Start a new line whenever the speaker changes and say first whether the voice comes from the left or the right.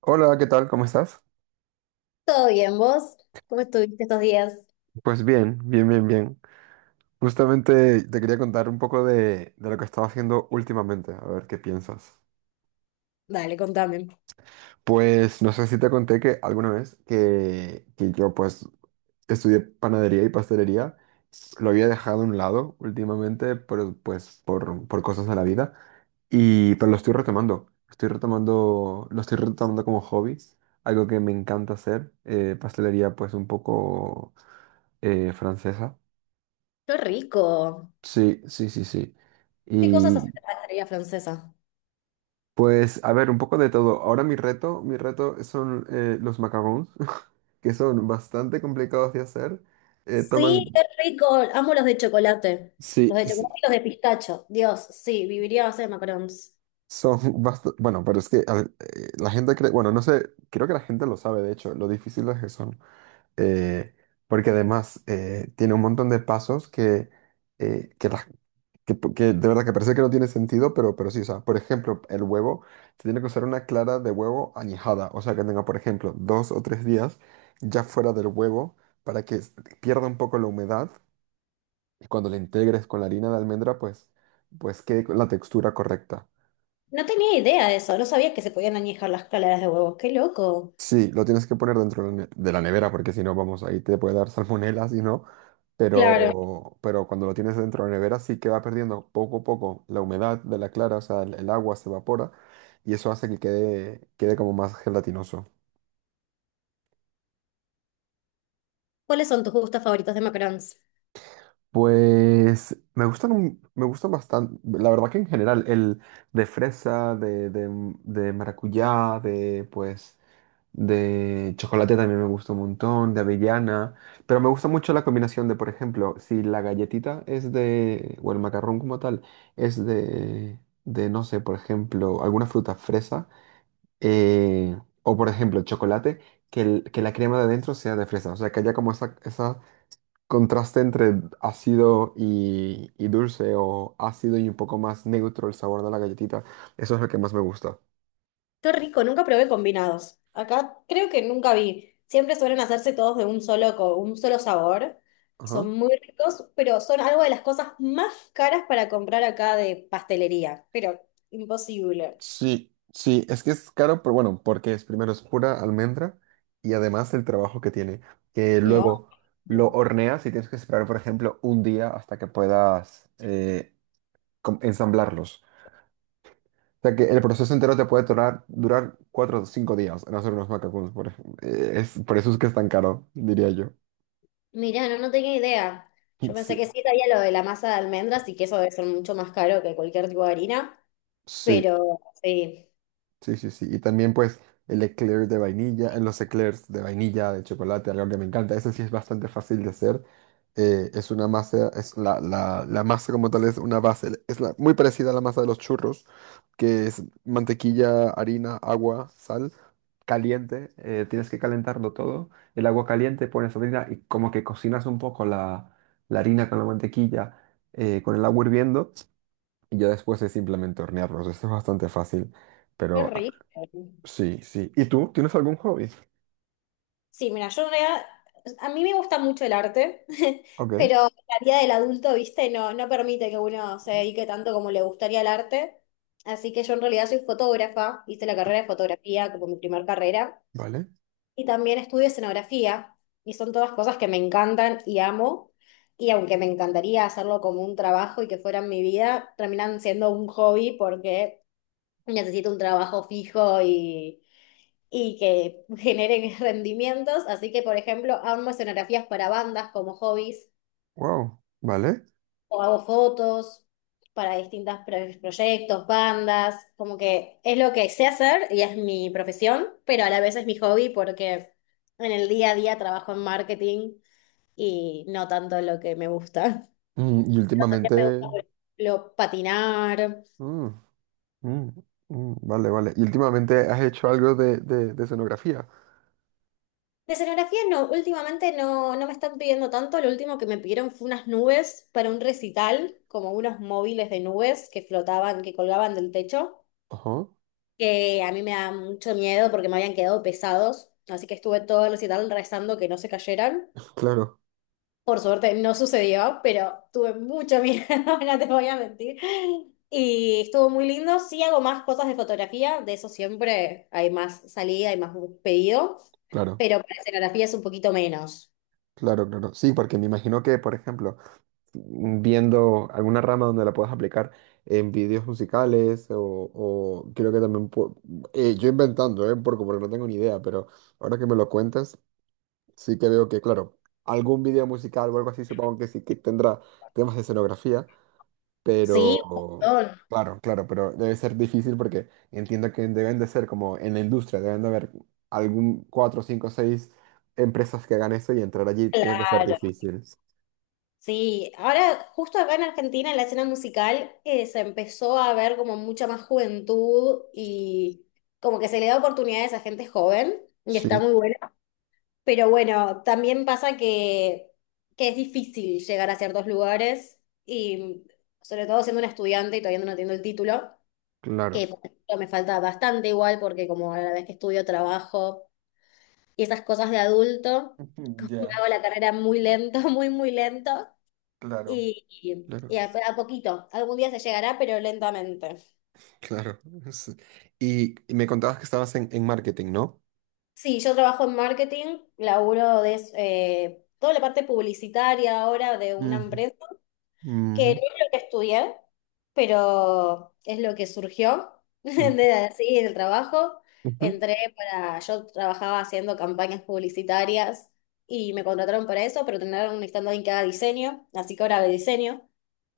right: Hola, ¿qué tal? ¿Cómo estás?
left: ¿Todo bien, vos? ¿Cómo estuviste estos días?
right: Pues bien, bien, bien, bien. Justamente te quería contar un poco de lo que estaba haciendo últimamente, a ver qué piensas.
left: Dale, contame.
right: Pues no sé si te conté que alguna vez que yo pues estudié panadería y pastelería. Lo había dejado a un lado últimamente, pero pues por cosas de la vida, pero lo estoy retomando como hobby, algo que me encanta hacer. Pastelería pues un poco francesa.
left: ¡Qué rico!
right: Sí, sí, sí, sí.
left: ¿Qué cosas haces
right: Y
left: en la pastelería francesa?
right: pues, a ver, un poco de todo. Ahora mi reto son los macarons, que son bastante complicados de hacer. Eh,
left: Sí, qué
right: toman,
left: rico. Amo los de chocolate. Los
right: sí,
left: de chocolate
right: sí.
left: y los de pistacho. Dios, sí, viviría a base de macarons.
right: Son bastante, bueno, pero es que, a ver, la gente cree, bueno, no sé, creo que la gente lo sabe, de hecho, lo difíciles que son. eh, Porque además tiene un montón de pasos eh, que, la- que de verdad que parece que no tiene sentido, pero sí, o sea, por ejemplo, el huevo se tiene que usar una clara de huevo añejada, o sea, que tenga, por ejemplo, 2 o 3 días ya fuera del huevo, para que pierda un poco la humedad, y cuando la integres con la harina de almendra, pues quede con la textura correcta.
left: No tenía idea de eso. No sabía que se podían añejar las claras de huevo. ¡Qué loco!
right: Sí, lo tienes que poner dentro de la nevera, porque si no, vamos, ahí te puede dar salmonela, si no.
left: Claro.
right: Pero cuando lo tienes dentro de la nevera, sí que va perdiendo poco a poco la humedad de la clara, o sea, el agua se evapora, y eso hace que quede como más gelatinoso.
left: ¿Cuáles son tus gustos favoritos de macarons?
right: Pues me gustan, me gustan bastante, la verdad, que en general el de fresa, de maracuyá, de pues... De chocolate también me gusta un montón, de avellana, pero me gusta mucho la combinación de, por ejemplo, si la galletita es de, o el macarrón como tal, es de no sé, por ejemplo, alguna fruta, fresa, eh, o por ejemplo, chocolate, que la crema de adentro sea de fresa, o sea, que haya como esa contraste entre ácido y dulce, o ácido y un poco más neutro el sabor de la galletita. Eso es lo que más me gusta.
left: Qué rico, nunca probé combinados. Acá creo que nunca vi. Siempre suelen hacerse todos de un solo, un solo sabor. Y son
right: Ajá.
left: muy ricos, pero son algo de las cosas más caras para comprar acá de pastelería. Pero imposible.
right: Sí, sí, es que es caro, pero bueno, porque es primero es pura almendra y además el trabajo que tiene. Que
left: No,
right: luego lo
left: no.
right: horneas y tienes que esperar, por ejemplo, un día hasta que puedas ensamblarlos. O sea que el proceso entero te puede durar 4 o 5 días en hacer unos macacoons, por ejemplo. Por eso es que es tan caro, diría yo.
left: Mirá, no, no tenía idea. Yo pensé
right: Sí,
left: que sí sabía lo de la masa de almendras y que eso debe ser mucho más caro que cualquier tipo de harina.
right: sí.
left: Pero sí,
right: Sí, sí, sí. Y también pues el eclair de vainilla, los eclairs de vainilla, de chocolate, algo que me encanta. Eso sí es bastante fácil de hacer. Es una masa, es la masa como tal, es una base, muy parecida a la masa de los churros, que es mantequilla, harina, agua, sal, caliente. Tienes que calentarlo todo. El agua caliente, pones harina y como que cocinas un poco la harina con la mantequilla, con el agua hirviendo. Y ya después es simplemente hornearlos. Esto es bastante fácil.
left: qué
right: Pero
left: rico.
right: Sí, sí. ¿Y tú? ¿Tienes algún hobby?
left: Sí, mira, yo en realidad, a mí me gusta mucho el arte,
right: Ok,
left: pero la vida del adulto, viste, no, no permite que uno se dedique tanto como le gustaría el arte. Así que yo en realidad soy fotógrafa, hice la carrera de fotografía como mi primer carrera,
right: vale.
left: y también estudio escenografía, y son todas cosas que me encantan y amo, y aunque me encantaría hacerlo como un trabajo y que fueran mi vida, terminan siendo un hobby porque necesito un trabajo fijo y que generen rendimientos. Así que, por ejemplo, armo escenografías para bandas como hobbies
right: Wow, vale.
left: o hago fotos para distintos proyectos, bandas, como que es lo que sé hacer y es mi profesión, pero a la vez es mi hobby porque en el día a día trabajo en marketing y no tanto lo que me gusta.
right: Y
left: Pero también me gusta,
right: últimamente.
left: por ejemplo, patinar.
right: Mm, mm, mm, vale, vale. ¿Y últimamente has hecho algo de escenografía?
left: De escenografía no, últimamente no, no me están pidiendo tanto, lo último que me pidieron fue unas nubes para un recital, como unos móviles de nubes que flotaban, que colgaban del techo,
right: Ajá.
left: que a mí me da mucho miedo porque me habían quedado pesados, así que estuve todo el recital rezando que no se cayeran.
right: Claro,
left: Por suerte no sucedió, pero tuve mucho miedo, no te voy a mentir. Y estuvo muy lindo, sí hago más cosas de fotografía, de eso siempre hay más salida, hay más pedido,
right: claro,
left: pero para escenografía es un poquito menos.
right: claro, claro. Sí, porque me imagino que, por ejemplo, viendo alguna rama donde la puedas aplicar en vídeos musicales, o creo que también yo inventando, ¿eh? Porque no tengo ni idea, pero ahora que me lo cuentas, sí que veo que, claro, algún video musical o algo así supongo que sí que tendrá temas de escenografía,
left: Sí, un
right: pero
left: montón.
right: claro, claro, pero debe ser difícil porque entiendo que deben de ser, como en la industria, deben de haber algún cuatro, cinco, seis empresas que hagan eso, y entrar allí tiene que ser
left: Claro,
right: difícil.
left: sí. Ahora, justo acá en Argentina, en la escena musical, se empezó a ver como mucha más juventud y como que se le da oportunidades a gente joven y está
right: Sí,
left: muy bueno. Pero bueno, también pasa que es difícil llegar a ciertos lugares y sobre todo siendo una estudiante y todavía no tengo el título,
right: claro.
left: que por ejemplo, me falta bastante igual porque como a la vez que estudio trabajo, y esas cosas de adulto, como me
right: Ya,
left: hago la carrera muy lento, muy, muy lento,
right: claro.
left: y, y-
right: Claro,
left: y a, a poquito, algún día se llegará, pero lentamente.
right: claro. Sí. Y me contabas que estabas en marketing, ¿no?
left: Sí, yo trabajo en marketing, laburo de toda la parte publicitaria ahora de una
right: Ujú,
left: empresa,
right: ujú,
left: que no es lo que estudié, pero es lo que surgió
right: ujú.
left: de así el trabajo.
right: Ujú.
left: Entré para, yo trabajaba haciendo campañas publicitarias y me contrataron para eso, pero terminaron necesitando a alguien que haga diseño, así que ahora hago diseño.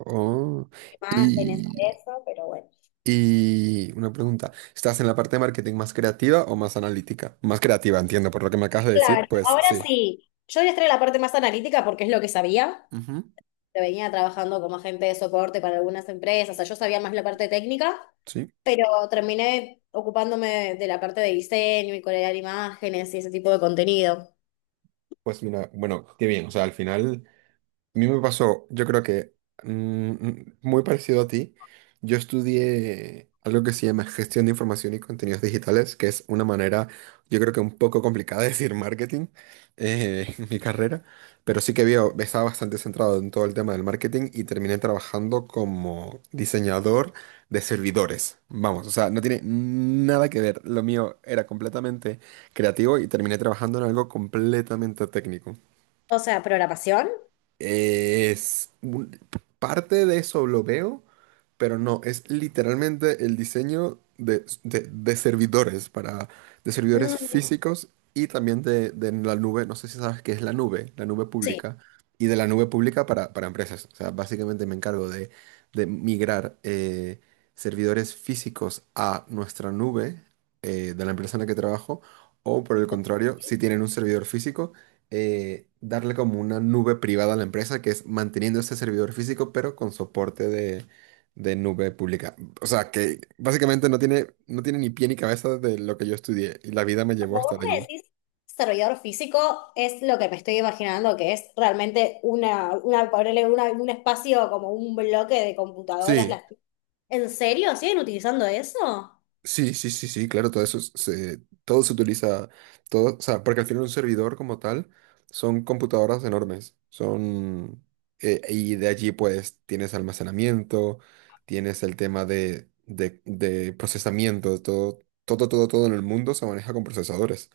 right: Oh,
left: Más Venezuela,
right: y
left: eso, pero bueno.
right: Y una pregunta, ¿estás en la parte de marketing más creativa o más analítica? Más creativa, entiendo, por lo que me acabas de decir,
left: Claro,
right: pues
left: ahora
right: sí.
left: sí, yo voy a estar en la parte más analítica porque es lo que sabía.
right: Ujú.
left: Te venía trabajando como agente de soporte para algunas empresas, o sea, yo sabía más la parte técnica,
right: Sí.
left: pero terminé ocupándome de la parte de diseño y crear imágenes y ese tipo de contenido.
right: Pues mira, bueno, qué bien, o sea, al final. A mí me pasó. Yo creo que muy parecido a ti. Yo estudié algo que se llama gestión de información y contenidos digitales, que es una manera, yo creo, que un poco complicada de decir marketing, en mi carrera. Pero sí que veo, estaba bastante centrado en todo el tema del marketing, y terminé trabajando como diseñador de servidores. Vamos, o sea, no tiene nada que ver. Lo mío era completamente creativo y terminé trabajando en algo completamente técnico.
left: O sea, programación.
right: Es un- Parte de eso lo veo, pero no, es literalmente el diseño de servidores para, de servidores
left: mm,
right: físicos, y también de la nube. No sé si sabes qué es la nube
left: Sí.
right: pública, y de la nube pública para empresas. O sea, básicamente me encargo de migrar, servidores físicos a nuestra nube, de la empresa en la que trabajo, o por el contrario, si tienen un servidor físico, darle como una nube privada a la empresa, que es manteniendo este servidor físico, pero con soporte de nube pública. O sea, que básicamente no tiene ni pie ni cabeza de lo que yo estudié, y la vida me llevó
left: Como
right: hasta
left: vos me
right: allí.
left: decís, desarrollador físico es lo que me estoy imaginando que es realmente una, ponerle un espacio como un bloque de computadoras,
right: Sí.
left: las. ¿En serio? ¿Siguen utilizando eso?
right: Sí, sí, sí, sí, claro, todo eso todo se utiliza, todo, o sea, porque al final un servidor como tal son computadoras enormes. Y de allí pues tienes almacenamiento, tienes el tema de procesamiento. Todo, todo, todo, todo en el mundo se maneja con procesadores.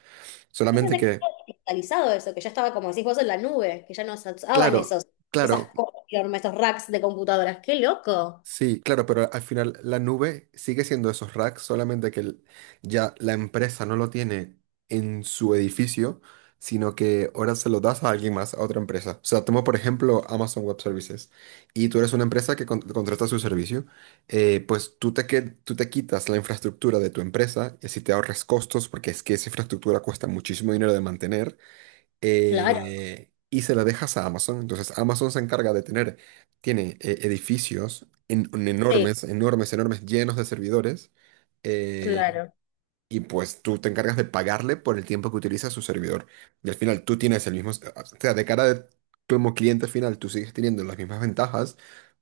left: Yo
right: Solamente
left: pensé que
right: que,
left: estaba digitalizado eso, que ya estaba, como decís vos, en la nube, que ya no se usaban
right: claro,
left: esos, esas
right: claro,
left: cosas, enormes, esos racks de computadoras. ¡Qué loco!
right: sí, claro, pero al final la nube sigue siendo esos racks, solamente que ya la empresa no lo tiene en su edificio, sino que ahora se lo das a alguien más, a otra empresa. O sea, tomo por ejemplo Amazon Web Services, y tú eres una empresa que contrata su servicio. Pues tú te, tú te quitas la infraestructura de tu empresa, y así te ahorras costos, porque es que esa infraestructura cuesta muchísimo dinero de mantener,
left: Claro,
right: y se la dejas a Amazon. Entonces Amazon se encarga de tiene edificios en
left: sí,
right: enormes, enormes, enormes, llenos de servidores. eh,
left: claro.
right: y pues tú te encargas de pagarle por el tiempo que utiliza su servidor. Y al final tú tienes el mismo, o sea, de cara de, como cliente final, tú sigues teniendo las mismas ventajas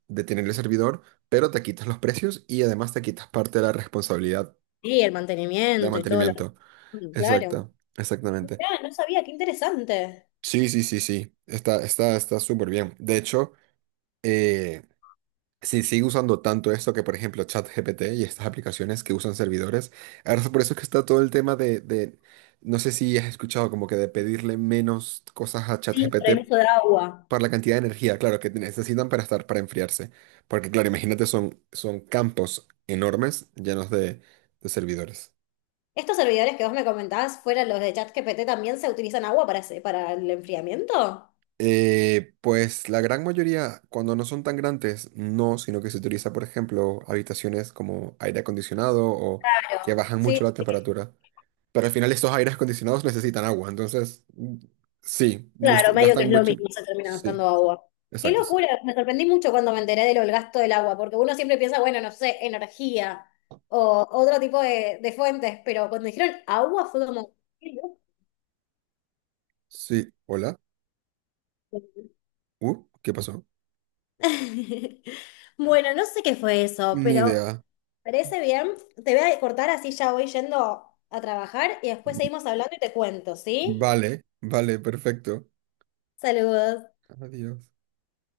right: de tener el servidor, pero te quitas los precios y además te quitas parte de la responsabilidad
left: Sí, el
right: del
left: mantenimiento y todo lo…
right: mantenimiento.
left: Mm, claro.
right: Exacto, exactamente.
left: Mirá, no sabía, qué interesante.
right: Sí, sí, sí, sí. Está, está, está súper bien. De hecho, eh, si sigue usando tanto esto que, por ejemplo, ChatGPT y estas aplicaciones que usan servidores, ahora es por eso que está todo el tema no sé si has escuchado, como que de pedirle menos cosas a
left: Sí, por el
right: ChatGPT
left: uso de agua.
right: para la cantidad de energía, claro, que necesitan para para enfriarse. Porque, claro, imagínate, son campos enormes llenos de servidores.
left: ¿Estos servidores que vos me comentabas, fueran los de ChatGPT, también se utilizan agua para, para el enfriamiento?
right: Pues la gran mayoría, cuando no son tan grandes, no, sino que se utiliza, por ejemplo, habitaciones como aire acondicionado, o que
left: Claro.
right: bajan
left: Sí.
right: mucho la temperatura. Pero al final estos aires acondicionados necesitan agua, entonces sí,
left: Claro, medio que es
right: gastan
left: lo
right: mucho.
left: mismo, se termina
right: Sí,
left: gastando agua. Qué
right: exacto, sí.
left: locura, me sorprendí mucho cuando me enteré de lo del gasto del agua, porque uno siempre piensa, bueno, no sé, energía o otro tipo de fuentes, pero cuando dijeron agua fue como… qué loco.
right: Sí, hola. ¿Qué pasó?
left: Bueno, no sé qué fue eso,
right: Ni
left: pero
right: idea.
left: parece bien. Te voy a cortar así ya voy yendo a trabajar y después
right: Mm,
left: seguimos hablando y te cuento, ¿sí?
right: vale, vale, perfecto.
left: Saludos.
right: Adiós.